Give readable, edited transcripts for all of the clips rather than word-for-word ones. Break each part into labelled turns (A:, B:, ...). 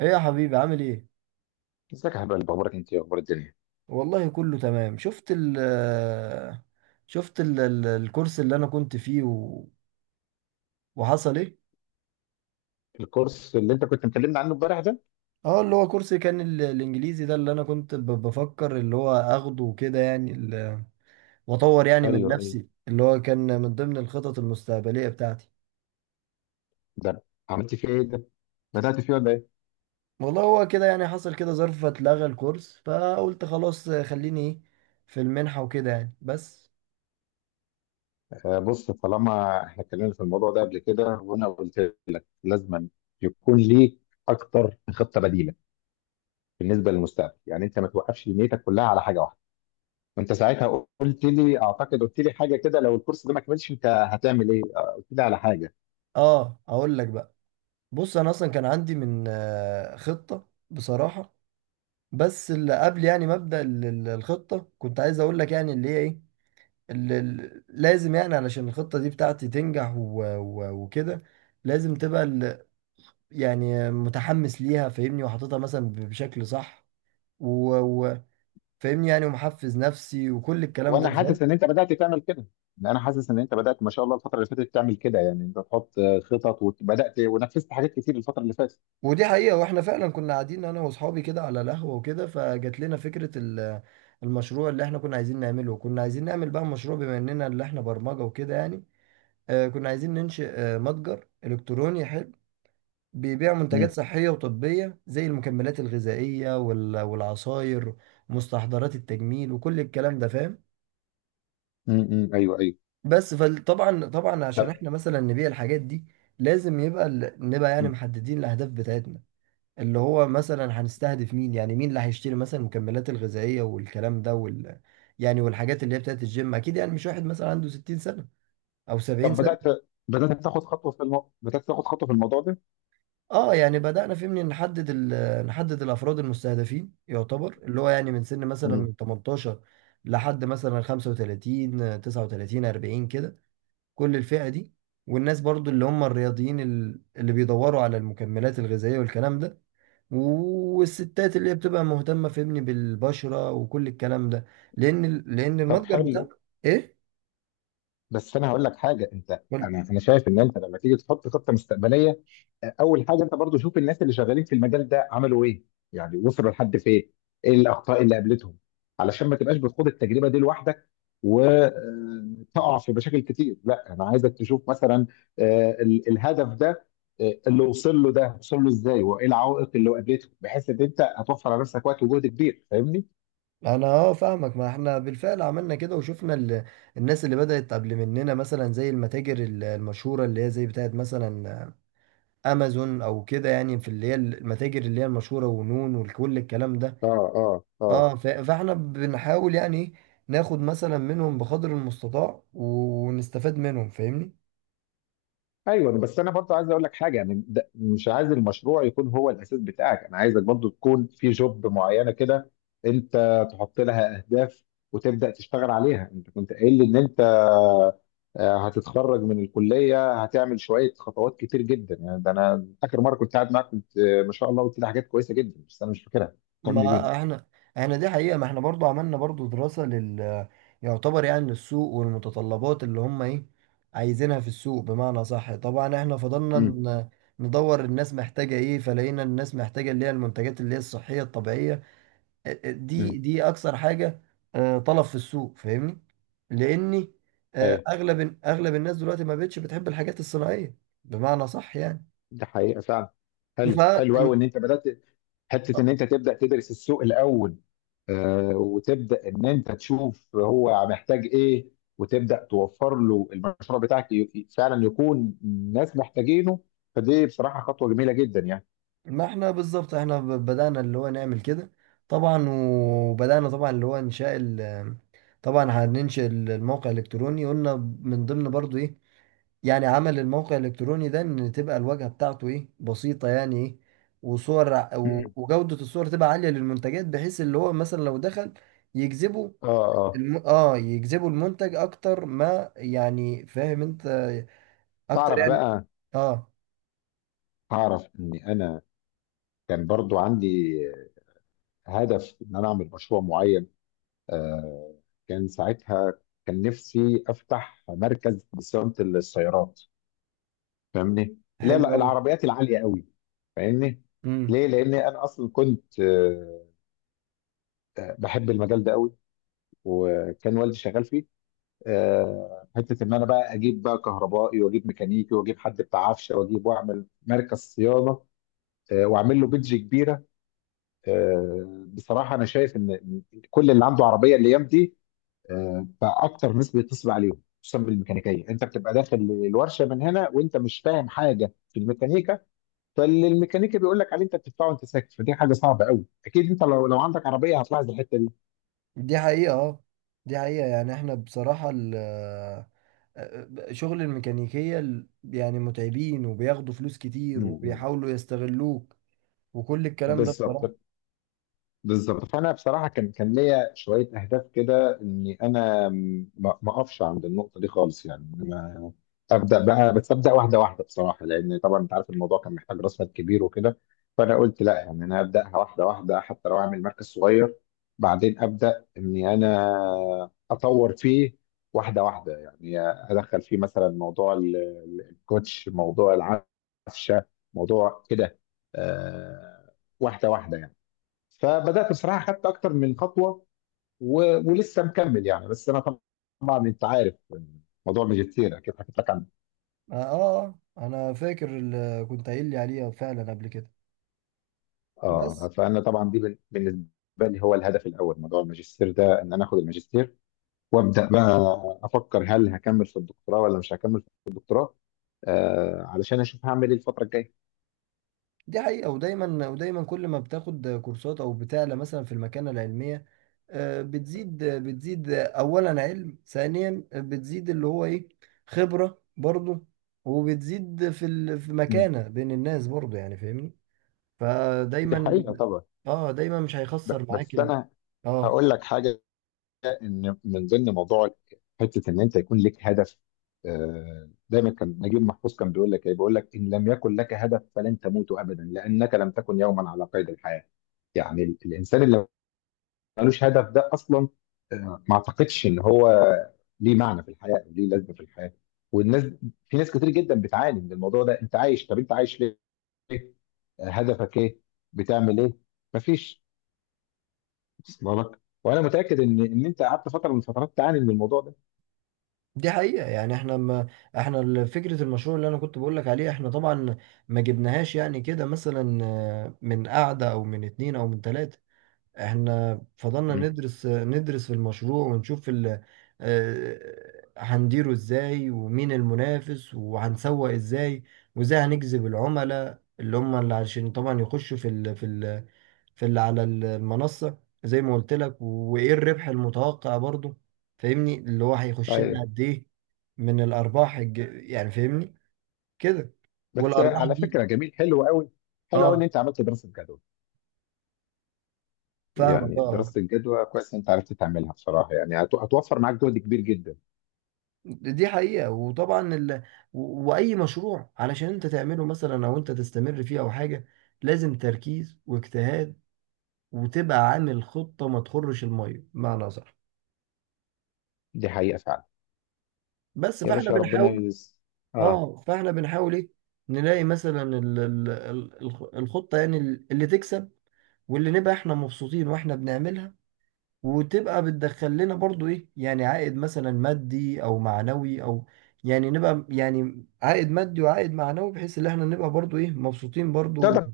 A: ايه يا حبيبي، عامل ايه؟
B: ازيك يا حبيبي، اخبارك انت إيه؟ اخبار الدنيا؟
A: والله كله تمام. شفت الكورس اللي انا كنت فيه وحصل ايه.
B: الكورس اللي انت كنت مكلمنا عنه امبارح ده.
A: اه، اللي هو كورس كان الانجليزي ده اللي انا كنت بفكر اللي هو اخده وكده، يعني واطور يعني من
B: ايوه ايوه.
A: نفسي، اللي هو كان من ضمن الخطط المستقبلية بتاعتي.
B: ده عملت فيه ايه؟ ده بدأت فيه ولا ايه؟
A: والله هو كده، يعني حصل كده ظرف فاتلغى الكورس، فقلت خلاص خليني ايه في المنحة وكده يعني بس.
B: آه بص، طالما احنا اتكلمنا في الموضوع ده قبل كده وانا قلت لك لازم يكون ليك اكتر من خطه بديله بالنسبه للمستقبل، يعني انت ما توقفش نيتك كلها على حاجه واحده. وانت ساعتها قلت لي، اعتقد قلت لي حاجه كده، لو الكورس ده ما كملش انت هتعمل ايه، قلت لي على حاجه.
A: اه، اقول لك بقى، بص انا اصلا كان عندي من خطة بصراحة، بس اللي قبل يعني مبدأ الخطة. كنت عايز اقول لك يعني اللي هي ايه، اللي لازم يعني علشان الخطة دي بتاعتي تنجح وكده. لازم تبقى يعني متحمس ليها، فاهمني، وحاططها مثلا بشكل صح، وفاهمني يعني، ومحفز نفسي وكل الكلام
B: وانا
A: ده، فاهم.
B: حاسس ان انت بدات تعمل كده إن انا حاسس ان انت بدات، ما شاء الله الفتره اللي فاتت، تعمل كده، يعني انت تحط خطط، وبدات ونفذت حاجات كتير الفتره اللي فاتت.
A: ودي حقيقة، واحنا فعلا كنا قاعدين انا واصحابي كده على القهوة وكده، فجات لنا فكرة المشروع اللي احنا كنا عايزين نعمله. وكنا عايزين نعمل بقى مشروع، بما اننا اللي احنا برمجة وكده يعني. كنا عايزين ننشئ متجر إلكتروني حلو، بيبيع منتجات
B: امم.
A: صحية وطبية، زي المكملات الغذائية والعصاير، مستحضرات التجميل وكل الكلام ده، فاهم.
B: ايوه ايوه.
A: بس فطبعا عشان
B: طب
A: احنا مثلا نبيع الحاجات دي، لازم يبقى نبقى يعني
B: مم.
A: محددين الأهداف بتاعتنا، اللي هو مثلا هنستهدف مين، يعني مين اللي هيشتري مثلا المكملات الغذائية والكلام ده وال، يعني والحاجات اللي هي بتاعت الجيم. أكيد يعني مش واحد مثلا عنده 60 سنة أو 70.
B: طب بدات تاخد خطوه في الموضوع ده.
A: اه، يعني بدأنا فيه من نحدد نحدد الافراد المستهدفين، يعتبر اللي هو يعني من سن مثلا
B: امم.
A: من 18 لحد مثلا 35، 39، 40 كده، كل الفئة دي. والناس برضو اللي هم الرياضيين اللي بيدوروا على المكملات الغذائية والكلام ده، والستات اللي هي بتبقى مهتمة، فهمني، بالبشرة وكل الكلام ده، لأن
B: طب
A: المتجر بتاعنا.
B: حلو،
A: إيه؟
B: بس انا هقول لك حاجه. انت، انا انا شايف ان انت لما تيجي تحط خطه مستقبليه، اول حاجه انت برضو شوف الناس اللي شغالين في المجال ده عملوا ايه، يعني وصلوا لحد فين، ايه الاخطاء اللي قابلتهم، علشان ما تبقاش بتخوض التجربه دي لوحدك وتقع في مشاكل كتير. لا انا عايزك تشوف مثلا الهدف ده، اللي وصل له ده وصل له ازاي وايه العوائق اللي قابلته، بحيث ان انت هتوفر على نفسك وقت وجهد كبير. فاهمني؟
A: انا اه، فاهمك. ما احنا بالفعل عملنا كده وشفنا الناس اللي بدأت قبل مننا، مثلا زي المتاجر المشهورة اللي هي زي بتاعت مثلا امازون او كده يعني، في اللي هي المتاجر اللي هي المشهورة ونون وكل الكلام ده.
B: اه اه اه.
A: اه، فاحنا بنحاول يعني إيه، ناخد مثلا منهم بقدر المستطاع ونستفاد منهم، فاهمني.
B: ايوه، بس انا برضو عايز اقول لك حاجه. يعني ده مش عايز المشروع يكون هو الاساس بتاعك، انا عايزك برضو تكون في جوب معينه كده انت تحط لها اهداف وتبدا تشتغل عليها. انت كنت قايل لي ان انت هتتخرج من الكليه هتعمل شويه خطوات كتير جدا. يعني ده انا اخر مره كنت قاعد معاك كنت ما شاء الله قلت لي حاجات كويسه جدا بس انا مش فاكرها، فكرني بيها.
A: ما احنا دي حقيقة، ما احنا برضو عملنا برضو دراسة لل، يعتبر يعني للسوق، والمتطلبات اللي هم ايه عايزينها في السوق، بمعنى صح. طبعا احنا فضلنا
B: امم.
A: ندور الناس محتاجة ايه، فلقينا الناس محتاجة اللي هي المنتجات اللي هي الصحية الطبيعية. ا- ا- دي
B: امم
A: دي اكثر حاجة طلب في السوق، فاهمني. لاني آه،
B: ايوه.
A: اغلب اغلب الناس دلوقتي ما بقتش بتحب الحاجات الصناعية، بمعنى صح يعني.
B: ده حقيقه فعلا. حلو، حلو قوي ان انت بدات
A: ف،
B: حته ان انت تبدا تدرس السوق الاول. وتبدا ان انت تشوف هو محتاج ايه وتبدا توفر له المشروع بتاعك فعلا يكون الناس محتاجينه. فدي بصراحه خطوه جميله جدا يعني.
A: ما احنا بالظبط احنا بدأنا اللي هو نعمل كده طبعا. وبدأنا طبعا اللي هو انشاء ال، طبعا هننشئ الموقع الالكتروني، قلنا من ضمن برضو ايه يعني عمل الموقع الالكتروني ده، ان تبقى الواجهة بتاعته ايه، بسيطة يعني ايه، وصور
B: مم.
A: وجودة الصور تبقى عالية للمنتجات، بحيث اللي هو مثلا لو دخل يجذبه
B: اه اه.
A: اه، يجذبوا المنتج اكتر، ما يعني فاهم انت، اكتر
B: تعرف
A: يعني.
B: بقى،
A: اه،
B: تعرف ان انا كان برضو عندي هدف ان انا اعمل مشروع معين. آه كان ساعتها كان نفسي افتح مركز لصيانه السيارات، فاهمني؟ لا
A: حلو
B: لا،
A: قوي.
B: العربيات العاليه قوي. فاهمني؟ ليه؟ لان انا اصلا كنت بحب المجال ده قوي وكان والدي شغال فيه. حته ان انا بقى اجيب بقى كهربائي واجيب ميكانيكي واجيب حد بتاع عفشه واجيب واعمل مركز صيانه، واعمل له بيدج كبيره. بصراحه انا شايف ان كل اللي عنده عربيه الايام دي بقى اكتر ناس بيتصل عليهم، خصوصا بالميكانيكيه. انت بتبقى داخل الورشه من هنا وانت مش فاهم حاجه في الميكانيكا، فالميكانيكي بيقول لك عليه انت بتدفعه وانت ساكت. فدي حاجه صعبه قوي، اكيد انت لو عندك عربيه هتلاحظ الحته دي.
A: دي حقيقة اه، دي حقيقة يعني احنا بصراحة ال شغل الميكانيكية يعني متعبين، وبياخدوا فلوس كتير،
B: امم.
A: وبيحاولوا يستغلوك وكل الكلام ده بصراحة.
B: بالظبط، بالظبط. فانا بصراحه كان ليا شويه اهداف كده، اني انا ما اقفش عند النقطه دي خالص يعني. ابدا بقى، بس ابدا واحده واحده بصراحه، لان طبعا انت عارف الموضوع كان محتاج راس مال كبير وكده. فانا قلت لا، يعني انا ابداها واحده واحده، حتى لو اعمل مركز صغير بعدين ابدا اني انا اطور فيه واحده واحده. يعني ادخل فيه مثلا موضوع الكوتش، موضوع العفشه، موضوع كده، آه، واحده واحده يعني. فبدات بصراحه خدت اكتر من خطوه ولسه مكمل يعني. بس انا طبعا انت عارف موضوع الماجستير اكيد حكيت لك عن
A: اه انا فاكر اللي كنت قايل لي عليها فعلا قبل كده،
B: اه،
A: بس
B: فانا طبعا دي بالنسبه لي هو الهدف الاول، موضوع الماجستير ده ان انا اخد الماجستير وابدا بقى افكر هل هكمل في الدكتوراه ولا مش هكمل في الدكتوراه، آه علشان اشوف هعمل ايه الفتره الجايه.
A: دي حقيقة. ودايما كل ما بتاخد كورسات أو بتعلى مثلا في المكانة العلمية، بتزيد أولا علم، ثانيا بتزيد اللي هو إيه، خبرة برضه، وبتزيد في في
B: مم.
A: مكانة بين الناس برضه يعني، فاهمني.
B: دي
A: فدايما
B: حقيقه طبعا.
A: اه دايما مش هيخسر معاك
B: بس
A: ال،
B: انا
A: اه
B: هقول لك حاجه، ان من ضمن موضوع حته ان انت يكون لك هدف. آه دايما كان نجيب محفوظ كان بيقول لك ايه؟ بيقول لك: ان لم يكن لك هدف فلن تموت ابدا، لانك لم تكن يوما على قيد الحياه. يعني الانسان اللي ملوش هدف ده اصلا، ما اعتقدش ان هو ليه معنى في الحياه او ليه لازمه في الحياه. والناس، في ناس كتير جدا بتعاني من الموضوع ده. انت عايش، طب انت عايش ليه؟ هدفك ايه؟ بتعمل ايه؟ مفيش. وصل لك؟ وانا متاكد ان انت قعدت فتره من الفترات تعاني من الموضوع ده.
A: دي حقيقة يعني. احنا ما احنا ال- فكرة المشروع اللي انا كنت بقول لك عليه، احنا طبعا ما جبناهاش يعني كده مثلا، من قعدة او من اتنين او من تلاتة. احنا فضلنا
B: مم.
A: ندرس في المشروع ونشوف هنديره ازاي، ومين المنافس، وهنسوق ازاي، وازاي هنجذب العملاء، اللي هم اللي عشان طبعا يخشوا في اللي على المنصة، زي ما قلت لك، وايه الربح المتوقع برضو، فاهمني، اللي هو هيخش لنا
B: طيب،
A: قد ايه من الارباح يعني فاهمني كده.
B: بس
A: والارباح
B: على
A: دي
B: فكره جميل، حلو قوي، حلو قوي ان
A: اه،
B: انت عملت دراسه جدوى.
A: فاهمك
B: يعني
A: اه، آه.
B: دراسه الجدوى كويس إن انت عرفت تعملها بصراحه، يعني هتوفر معاك جهد كبير جدا.
A: دي حقيقة، وطبعا وأي مشروع علشان أنت تعمله مثلا أو أنت تستمر فيه أو حاجة، لازم تركيز واجتهاد، وتبقى عامل خطة ما تخرش المية، بمعنى صح.
B: دي حقيقه فعلا.
A: بس
B: يا
A: فاحنا
B: باشا ربنا
A: بنحاول
B: يس... اه،
A: اه فاحنا بنحاول ايه، نلاقي مثلا الخطة يعني اللي تكسب، واللي نبقى احنا مبسوطين واحنا بنعملها، وتبقى بتدخل لنا برضو ايه، يعني عائد مثلا مادي او معنوي او، يعني نبقى يعني عائد مادي وعائد معنوي، بحيث ان احنا نبقى برضو ايه، مبسوطين برضو.
B: تقدر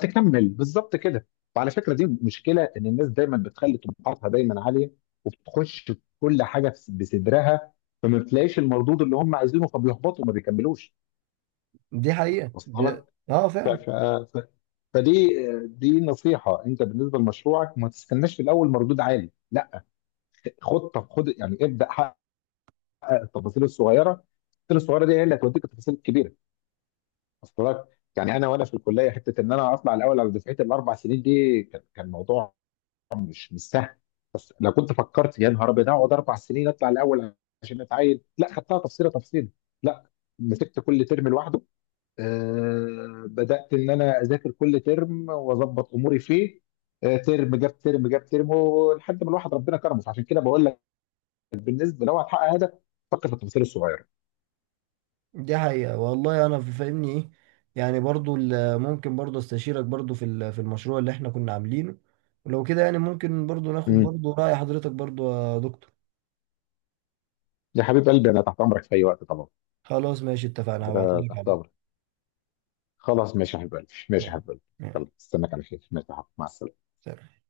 B: تكمل بالظبط كده. وعلى فكره، دي مشكله ان الناس دايما بتخلي طموحاتها دايما عاليه وبتخش في كل حاجه بصدرها، فما بتلاقيش المردود اللي هم عايزينه فبيحبطوا وما بيكملوش.
A: دي حقيقة
B: واصله
A: دي
B: لك؟
A: اه
B: ف...
A: فعلا.
B: ف... ف... فدي دي نصيحه: انت بالنسبه لمشروعك ما تستناش في الاول مردود عالي، لا. خد خد، يعني ابدا حقق التفاصيل الصغيره. التفاصيل الصغيره دي هي اللي هتوديك التفاصيل الكبيره. واصله لك؟ يعني انا وانا في الكليه، حته ان انا اطلع الاول على دفعتي الاربع سنين دي، كان موضوع مش مش سهل. بس لو كنت فكرت يا نهار ابيض اقعد 4 سنين اطلع الاول عشان اتعين، لا، خدتها تفصيله تفصيله. لا، مسكت كل ترم لوحده. آه بدات ان انا اذاكر كل ترم واظبط اموري فيه. آه ترم جاب ترم جاب ترم، ولحد ما الواحد ربنا كرمه. فعشان كده بقول لك، بالنسبه لو هتحقق هدف فكر في التفاصيل الصغيره.
A: دي حقيقة والله، انا فاهمني ايه يعني، برضو ممكن برضو استشيرك برضو في في المشروع اللي احنا كنا عاملينه، ولو كده يعني ممكن برضو ناخد
B: امم.
A: برضو رأي حضرتك برضو يا دكتور.
B: يا حبيب قلبي انا تحت امرك في اي وقت طبعا.
A: خلاص ماشي، اتفقنا.
B: انا
A: هبعتلك
B: تحت
A: على،
B: امرك. خلاص، ماشي يا حبيب قلبي، ماشي يا
A: ماشي.
B: حبيب قلبي.
A: ماشي.
B: يلا استناك على خير. ماشي يا حبيبي. مع السلامه.
A: سلام.